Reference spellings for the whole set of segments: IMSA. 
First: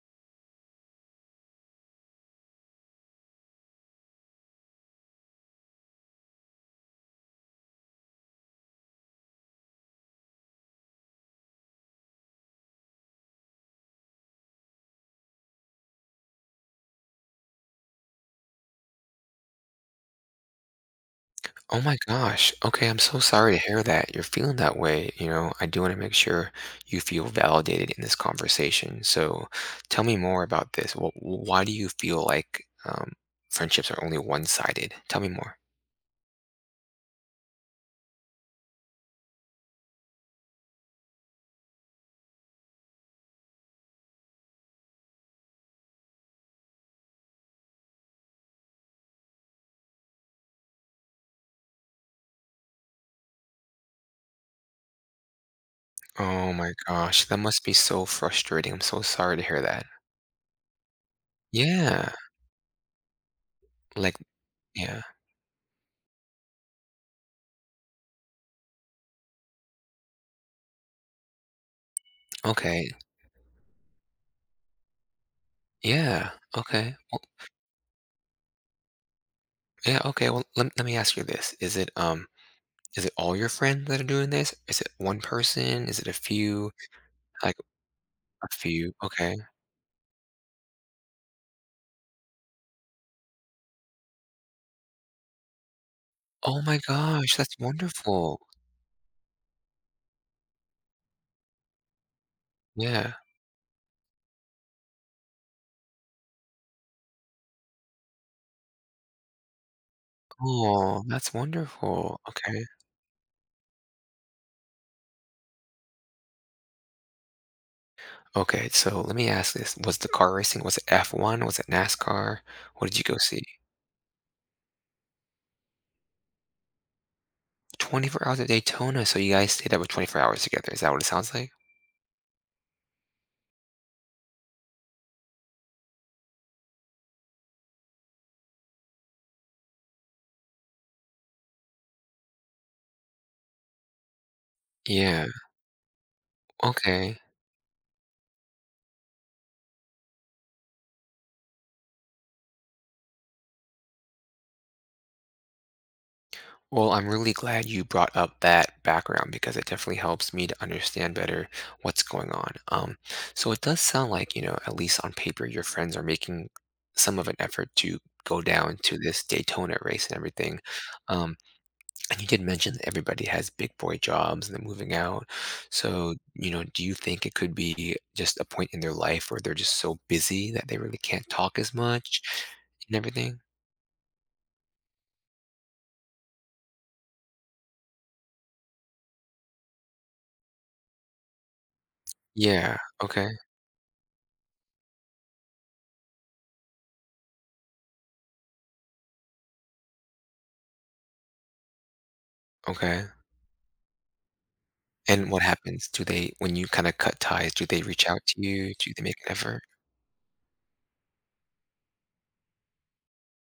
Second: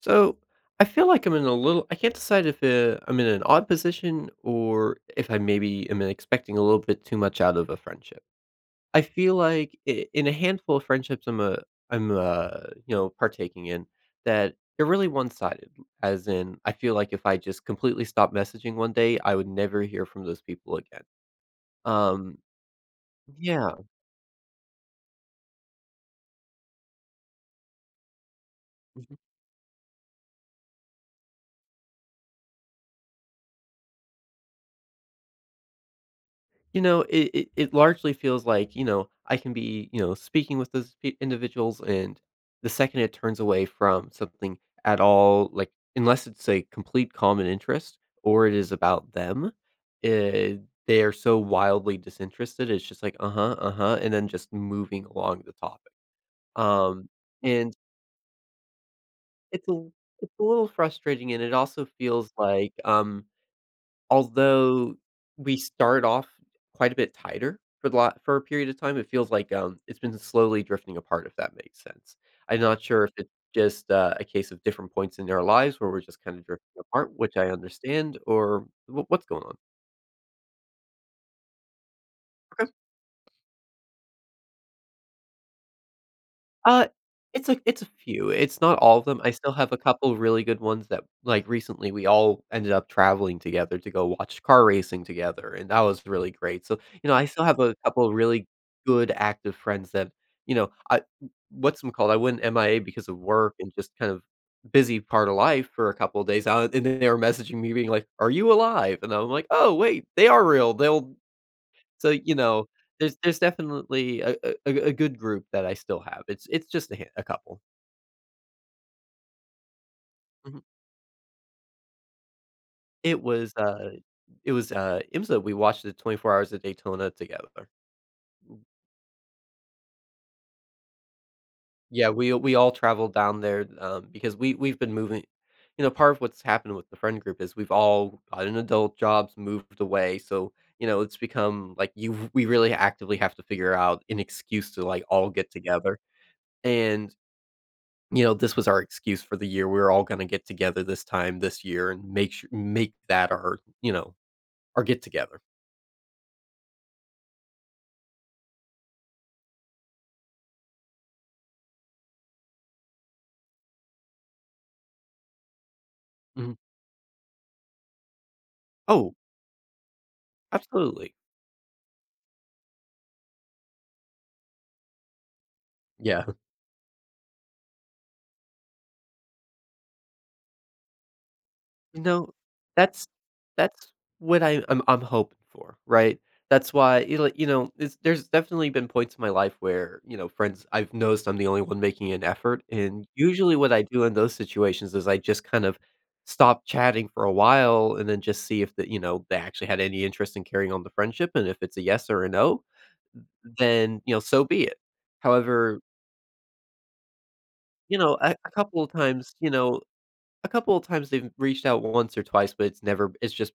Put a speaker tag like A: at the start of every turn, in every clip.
A: So I feel like I'm in a little. I can't decide if I'm in an odd position or if I maybe am expecting a little bit too much out of a friendship. I feel like in a handful of friendships I'm partaking in that they're really one sided. As in, I feel like if I just completely stopped messaging one day, I would never hear from those people again.
B: Oh my
A: Um.
B: gosh. Okay, I'm so sorry to
A: Yeah.
B: hear that. You're feeling that way, I do want to make sure you feel validated in this conversation. So tell me more about this. Why do you feel like friendships are only one-sided? Tell me more.
A: It largely feels like, I can be, speaking with those individuals, and the second it turns away from something at all, like unless it's a complete common interest or it is about them, eh, they are so wildly disinterested. It's just like, uh-huh, uh-huh, and then just moving along the topic.
B: Oh my
A: Um,
B: gosh, that must be
A: and
B: so frustrating. I'm so sorry to hear
A: it's a
B: that.
A: it's a little frustrating, and it also
B: Yeah.
A: feels like,
B: Like,
A: although
B: yeah.
A: we start off quite a bit tighter for the lot for a period of time, it feels like, it's been slowly drifting apart, if that makes sense. I'm not
B: Okay.
A: sure if it's just, a case of different points in our lives where we're just
B: Yeah.
A: kinda drifting
B: Okay.
A: apart,
B: Well,
A: which I understand, or wh what's going on?
B: yeah, okay. Well, let me ask you this. Is it all your friends that are doing this? Is it one person? Is it a few?
A: Uh,
B: Like.
A: it's a few,
B: A
A: it's not
B: few,
A: all of them. I
B: okay.
A: still have a couple really good ones that, like, recently, we all ended up traveling together to go watch car racing together, and that was really
B: Oh
A: great, so,
B: my
A: I
B: gosh,
A: still
B: that's
A: have a couple of
B: wonderful.
A: really good active friends that, you know, I, what's them called, I went MIA because
B: Yeah.
A: of work and just kind of busy part of life for a couple of days, and then they were messaging me being like, "Are you alive?" And I'm like, "Oh, wait, they are real,
B: Oh,
A: they'll."
B: that's
A: So,
B: wonderful. Okay.
A: there's definitely a good group that I still have. It's just a couple.
B: Okay, so let me ask this. Was the car
A: Mhm.
B: racing, was it F1? Was it NASCAR? What did you go
A: It
B: see?
A: was, uh it was IMSA. We watched the 24 Hours of Daytona together.
B: 24 hours of Daytona, so you guys stayed up for 24 hours together. Is that what it sounds like?
A: Yeah, we all traveled down there, because we've been moving. Part of what's happened with the friend group is we've all gotten adult jobs, moved away, so, it's become, like, you we really actively have to figure out an excuse to, like,
B: Yeah.
A: all get together, and,
B: Okay.
A: this was our excuse for the year. We were all gonna get together this time this year and make that our, our get together.
B: Well, I'm really glad you brought up that background because it definitely helps me to understand better what's going on. So it does sound like, you know, at least on paper, your friends are making
A: Mhm.
B: some of an effort to go down to
A: Oh,
B: this Daytona race and everything.
A: absolutely.
B: Um, and you did mention that everybody has big boy jobs and they're moving out. So,
A: Yeah.
B: you know, do you think it could be just a point in their life where they're just so busy that they really can't talk as
A: You
B: much
A: know,
B: and
A: that's
B: everything?
A: that's what I'm hoping for, right? That's why, it's there's definitely been points in my life where, friends, I've noticed I'm the only one making an effort,
B: Yeah.
A: and
B: Okay.
A: usually what I do in those situations is I just kind of stop chatting for a while and then just see if, the they actually had any interest in carrying on the friendship, and if it's a yes or a no,
B: Okay.
A: then, so be it.
B: And what
A: However,
B: happens? Do they when you kinda cut ties, do they reach out to
A: a
B: you?
A: couple of
B: Do they make an
A: times, you
B: effort?
A: know, a couple of times they've reached out once or twice, but it's never it's just.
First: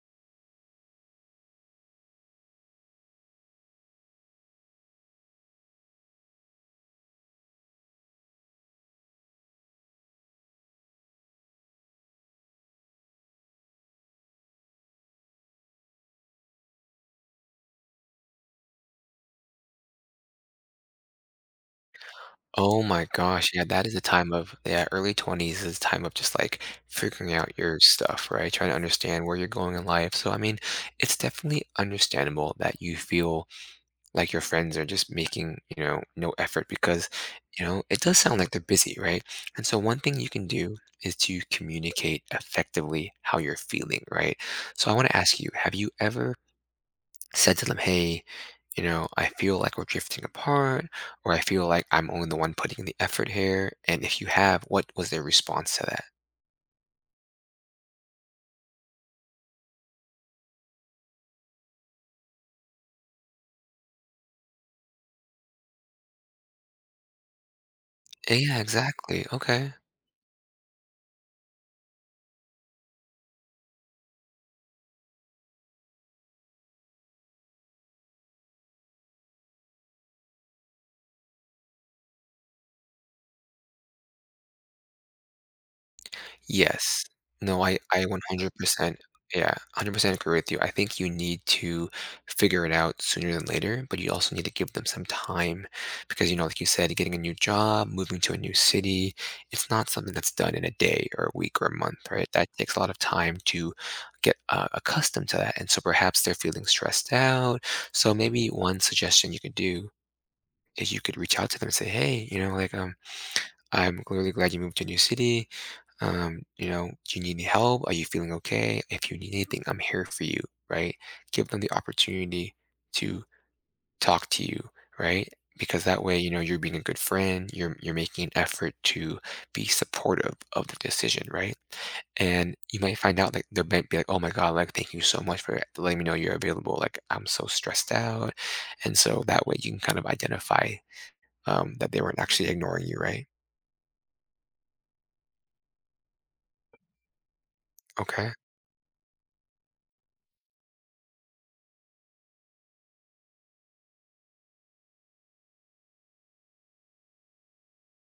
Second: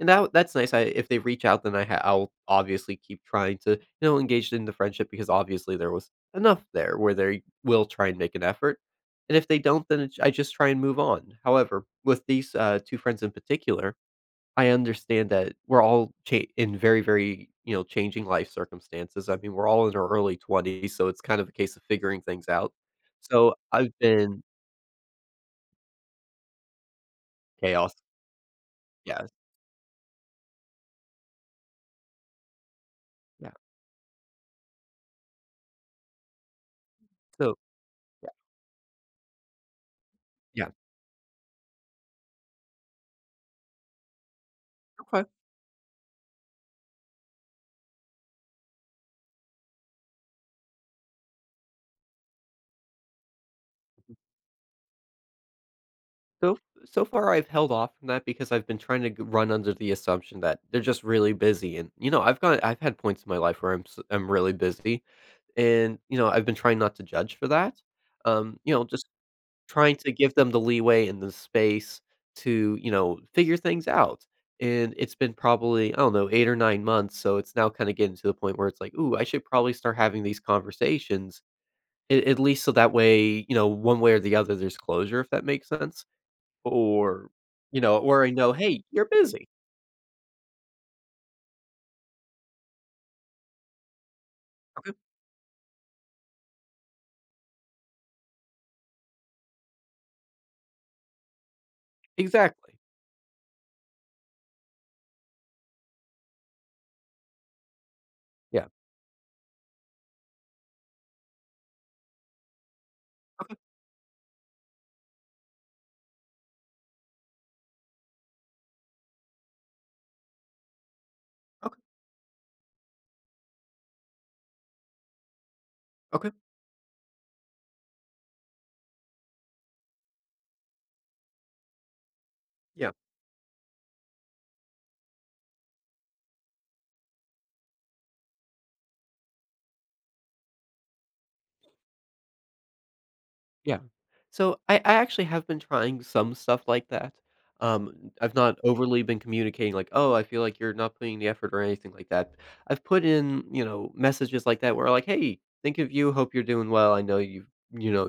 A: And that's nice. I If they reach out, then I'll obviously keep trying to, engage in the friendship, because obviously there was enough there where they will try and make an effort. And if they don't, then, it's I just try and move on. However, with these two friends in particular, I understand that we're all in very, very, changing life circumstances. I mean, we're all in our early 20s, so it's kind of a case of figuring things out.
B: Oh my gosh,
A: So
B: yeah, that is
A: I've
B: a time
A: been
B: of yeah, early 20s is a time of just, like, figuring out your
A: chaos.
B: stuff, right? Trying to understand
A: Yeah.
B: where you're going in life, so, I mean, it's definitely understandable that you feel
A: Yeah.
B: like your friends are just making, you know, no effort because,
A: So,
B: you know, it does
A: yeah.
B: sound like they're busy, right? And so one thing you can
A: Yeah.
B: do is to communicate effectively how you're feeling, right? So I wanna ask you, have you ever said to them, hey, you know, I feel like we're drifting apart, or I feel like I'm only the one putting in the effort here. And if you have, what was their response to that?
A: So so far I've held off from that because I've been trying to run under the assumption that they're just really busy, and, I've had points in my life where I'm I'm really busy, and, I've been trying not to judge for that.
B: Yeah,
A: Just
B: exactly. Okay.
A: trying to give them the leeway and the space to, figure things out, and it's been probably, I don't know, 8 or 9 months, so it's now kind of getting to the point where it's like, ooh, I should probably start having these conversations, at least so that way, one way or the other, there's closure, if that makes sense,
B: Yes.
A: or,
B: No, I
A: you know,
B: I
A: or I know, "Hey,
B: 100%,
A: you're
B: yeah,
A: busy."
B: 100% agree with you. I think you need to figure it out sooner than later, but you also need to give them
A: Okay,
B: some time because, you know, like you said, getting a new job, moving to a new city, it's not something that's done in a day or a week or a month, right? That takes
A: exactly.
B: a lot of time to get accustomed to that. And so perhaps they're feeling stressed out. So maybe
A: Yeah.
B: one suggestion you could do is you could reach out to them and say, hey, you know, like,
A: Okay,
B: I'm really glad you moved to a new city, you know, do you need any help? Are you feeling okay? If you need anything, I'm here for you, right? Give them the
A: okay,
B: opportunity to talk to you, right? Because that way, you
A: okay,
B: know, you're being a good friend, you're making an effort to be supportive of the decision, right? And you
A: yeah.
B: might find out like they might be like, oh my God, like thank you so much for letting me know you're available. Like I'm so stressed out. And so that way you can kind of identify that they weren't actually ignoring you, right?
A: Yeah. So I actually have been trying some stuff like that. Um,
B: Okay.
A: I've not overly been communicating like, oh, I feel like you're not putting the effort or anything like that. I've put in, messages like that, where, like, hey, think of you, hope you're doing well. I know you've, you know,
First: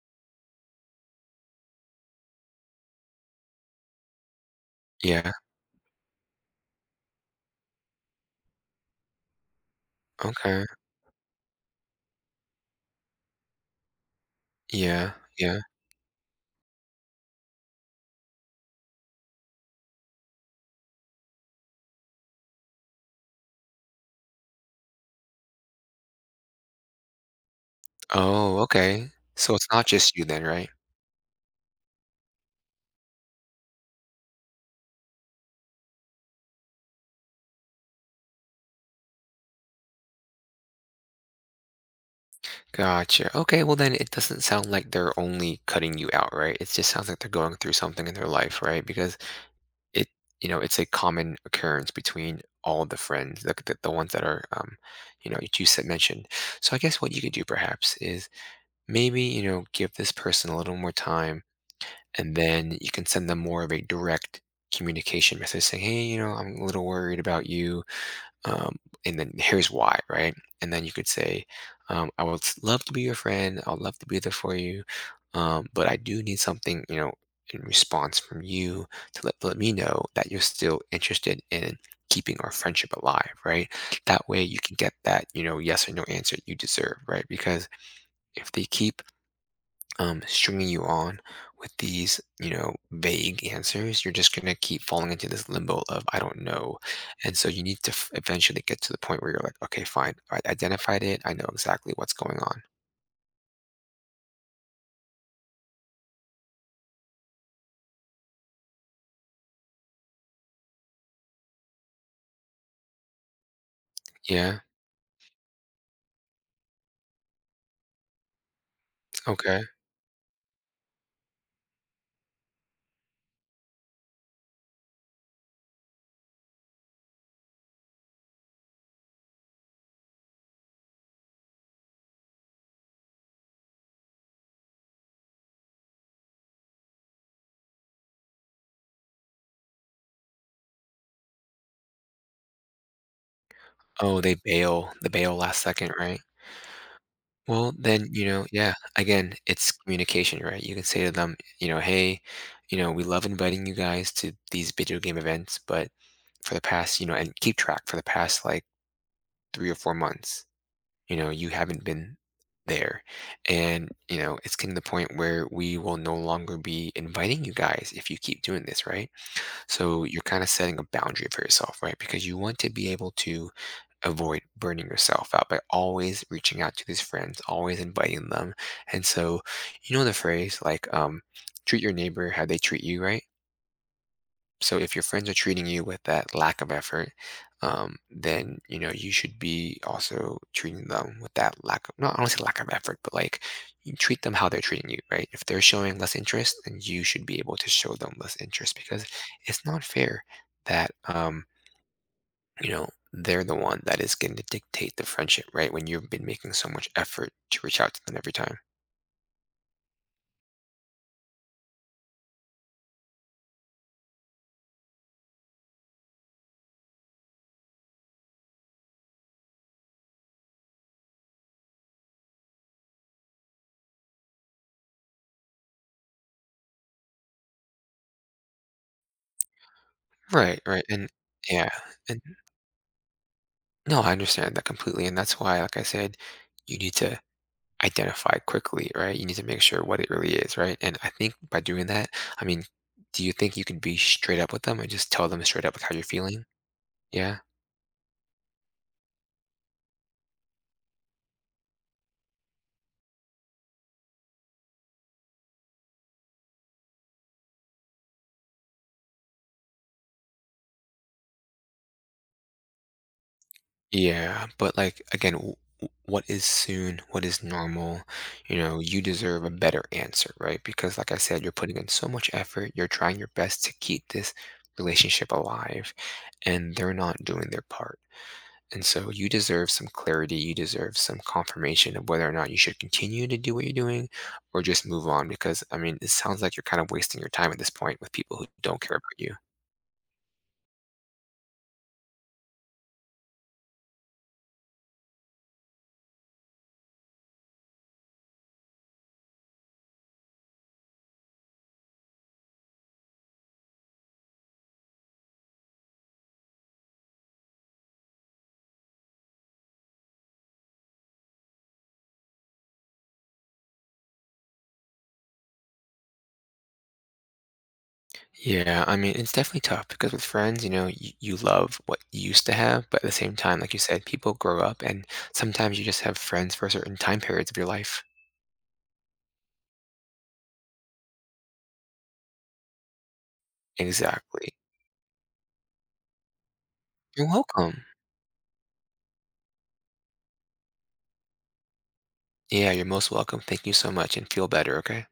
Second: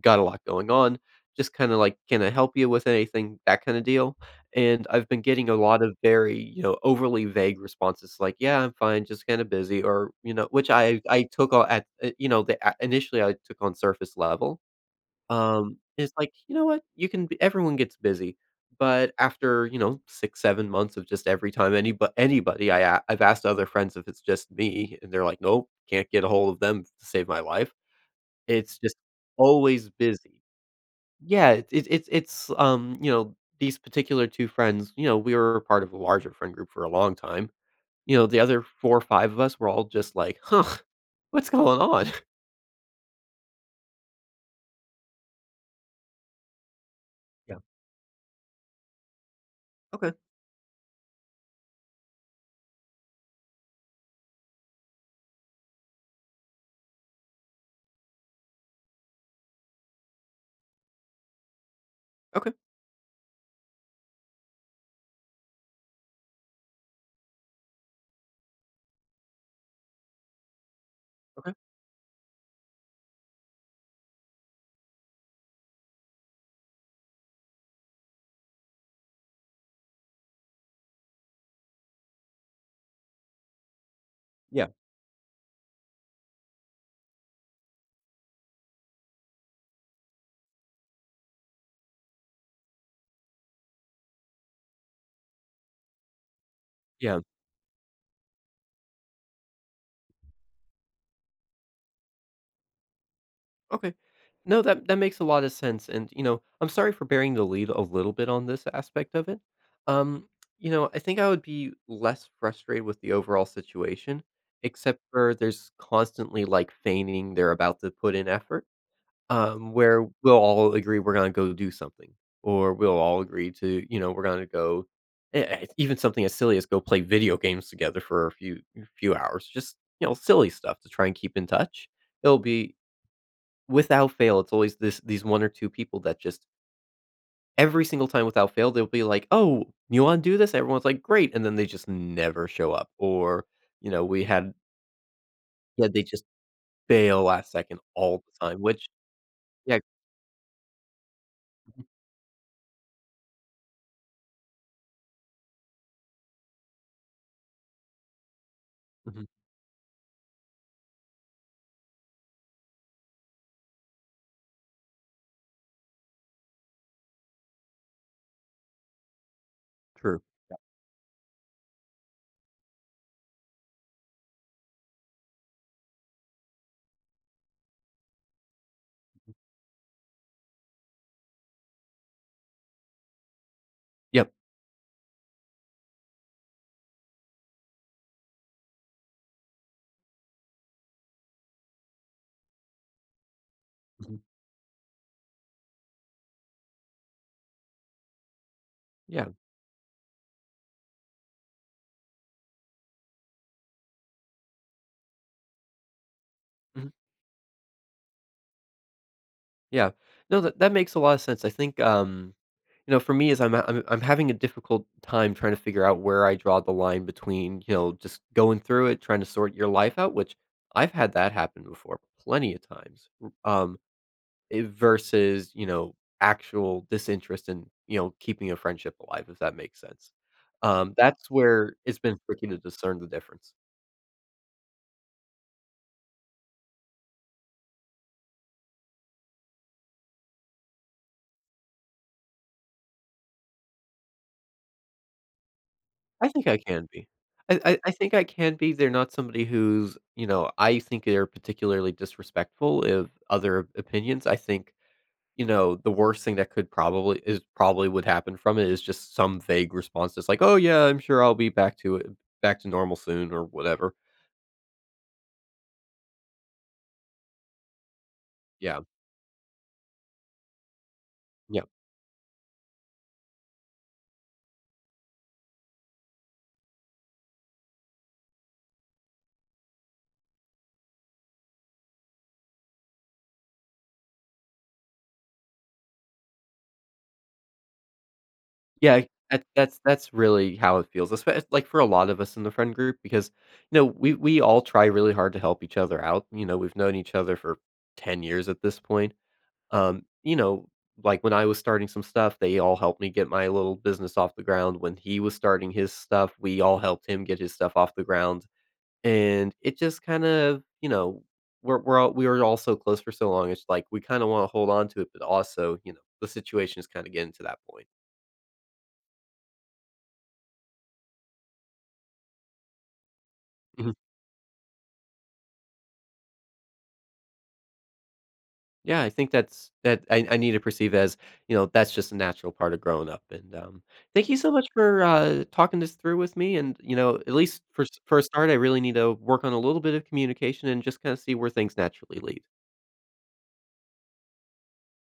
A: got a lot going on. Just kind of like, can I help you with anything? That kind of deal. And I've been
B: Yeah.
A: getting a lot of very, overly vague responses like, yeah, I'm fine, just kind of busy, or,
B: Okay.
A: which I took all at, initially I took on surface level.
B: Yeah. Yeah.
A: It's like, you know what? You can be everyone gets busy, but after, 6, 7 months of just every time, anybody, I've asked other friends if it's just me, and they're like, "Nope, can't get a hold of them to save my life."
B: Oh,
A: It's just
B: okay. So it's not
A: always
B: just you
A: busy.
B: then, right?
A: Yeah, it's, these particular 2 friends, we were part of a larger friend group for a long time. The other 4 or 5 of us were all just like, "Huh, what's going on?"
B: Gotcha. Okay, well then it doesn't sound like they're only cutting you out, right? It just sounds like they're going
A: Yeah.
B: through something in their life, right? Because it,
A: Okay,
B: you know, it's a common occurrence between all the friends, the ones that are, you know, you said mentioned. So I guess what you could do perhaps is maybe, you know, give this person a little more time and
A: okay,
B: then you can send them more of a direct communication message saying, hey, you know, I'm a little worried about you, um, and then here's why, right? And then you could say,
A: okay.
B: love to be your friend. I'd love to be there for you, but I do need something, you know, in response from you to let me know that you're still interested in keeping our friendship alive, right? That way you
A: Yeah,
B: can get that, you know, yes or no answer you deserve, right? Because if they keep stringing you on with these, you know, vague answers, you're just going to keep falling into this limbo of, I don't know.
A: yeah.
B: And so you need to eventually get to the point where you're like, okay, fine. I identified it. I know exactly what's going on.
A: Okay. No, that makes a lot of sense, and, I'm sorry for bearing the lead a little bit on this aspect of it. Um, I think I would be less frustrated with the overall situation,
B: Yeah.
A: except for there's constantly like feigning they're about to put in effort,
B: Okay.
A: where we'll all agree we're gonna go do something, or we'll all agree to, we're gonna go, even something as silly as go play video games together for a few hours, just, silly stuff to try and keep in touch. It'll be Without fail, it's always this these 1 or 2 people that just every single time without fail, they'll be like, "Oh, you wanna do this?" Everyone's like, "Great," and then they just never show up, or, you know,
B: Oh,
A: we
B: they
A: had
B: bail. They bail last
A: yeah,
B: second,
A: they
B: right?
A: just fail last
B: Well,
A: second
B: then,
A: all
B: you know,
A: the time,
B: yeah,
A: which
B: again, it's
A: yeah,
B: communication, right? You can say to them, you know, hey, you know, we love inviting you guys to these video game events, but for the past, you know, and keep track for the past like
A: mhm, mhm,
B: 3 or 4 months, you know you haven't been there, and you know it's getting to the point where we will no longer be inviting you guys if you keep doing this, right? So
A: true.
B: you're kind of setting a boundary for yourself, right? Because you want to be able to avoid burning yourself out by always reaching out to these friends, always inviting them. And so, you know, the phrase like treat your neighbor how they treat you, right?
A: Yep,
B: So if your friends are treating you with that lack of effort, then you know you should be also treating them with that lack of, not I don't say lack of effort, but like you
A: mhm,
B: treat them how they're treating you, right? If they're showing less interest, then you should be able to show them less interest because
A: yeah,
B: it's not fair that, you know, they're the one that is going to dictate the friendship, right? When you've been making so
A: mhm,
B: much effort to reach out to them every time,
A: yeah. No, that makes a lot of sense. I think, for me is I'm having a difficult time trying to figure out where I draw the line between, just going through it, trying to sort your life out, which I've had that happen before plenty of times. It versus, actual disinterest in, keeping a friendship alive, if that makes sense.
B: right? Right, and
A: That's
B: yeah,
A: where it's been
B: and
A: tricky to discern the difference.
B: no, I understand that completely, and that's why, like I said, you need to identify quickly, right? You need to make sure what it really is, right? And I think by doing that, I mean, do you think you can be straight up with them and just tell them straight up like how you're
A: I
B: feeling?
A: think I can be.
B: Yeah.
A: I think I can be. They're not somebody who's, I think, they're particularly disrespectful of other opinions. I think. The worst thing that could probably is probably would happen from it is just some vague response that's like, "Oh, yeah, I'm sure I'll be back to it back to normal soon," or whatever.
B: Yeah, but like again, what is soon? What is normal? You know,
A: Yeah.
B: you deserve a better answer, right? Because like I said, you're
A: Yeah.
B: putting in so much effort, you're trying your best to keep this relationship alive, and they're not doing their part. And so you deserve some clarity. You deserve some confirmation of whether or not you should continue to do what you're doing or just move on. Because, I mean, it sounds like you're kind of wasting your time at this point with people who don't care
A: Yeah,
B: about you.
A: that's really how it feels, especially, like, for a lot of us in the friend group, because, we all try really hard to help each other out. We've known each other for 10 years at this point. Um, you know, like, when I was starting some stuff, they all helped me get my little business off the ground. When he was starting his stuff, we all helped him get his stuff off the ground. And it just kind of, we were all so close for so long. It's like we kind of want to hold on to it, but also, the situation is kind of getting to that point.
B: Yeah, I mean, it's definitely tough because with friends, you know, you love what you used to have, but at the same time, like you
A: Mhm.
B: said, people grow up and sometimes you just have friends for certain time periods of your life.
A: Yeah, I think that's that I need to perceive as, that's just a natural part of growing up. And, thank you
B: Exactly.
A: so much for, talking this through with me. And,
B: You're
A: at least for,
B: welcome.
A: for a start, I really need to work on a little bit of communication and just kind of see where things naturally lead.
B: Yeah, you're most welcome. Thank you so much and feel better, okay?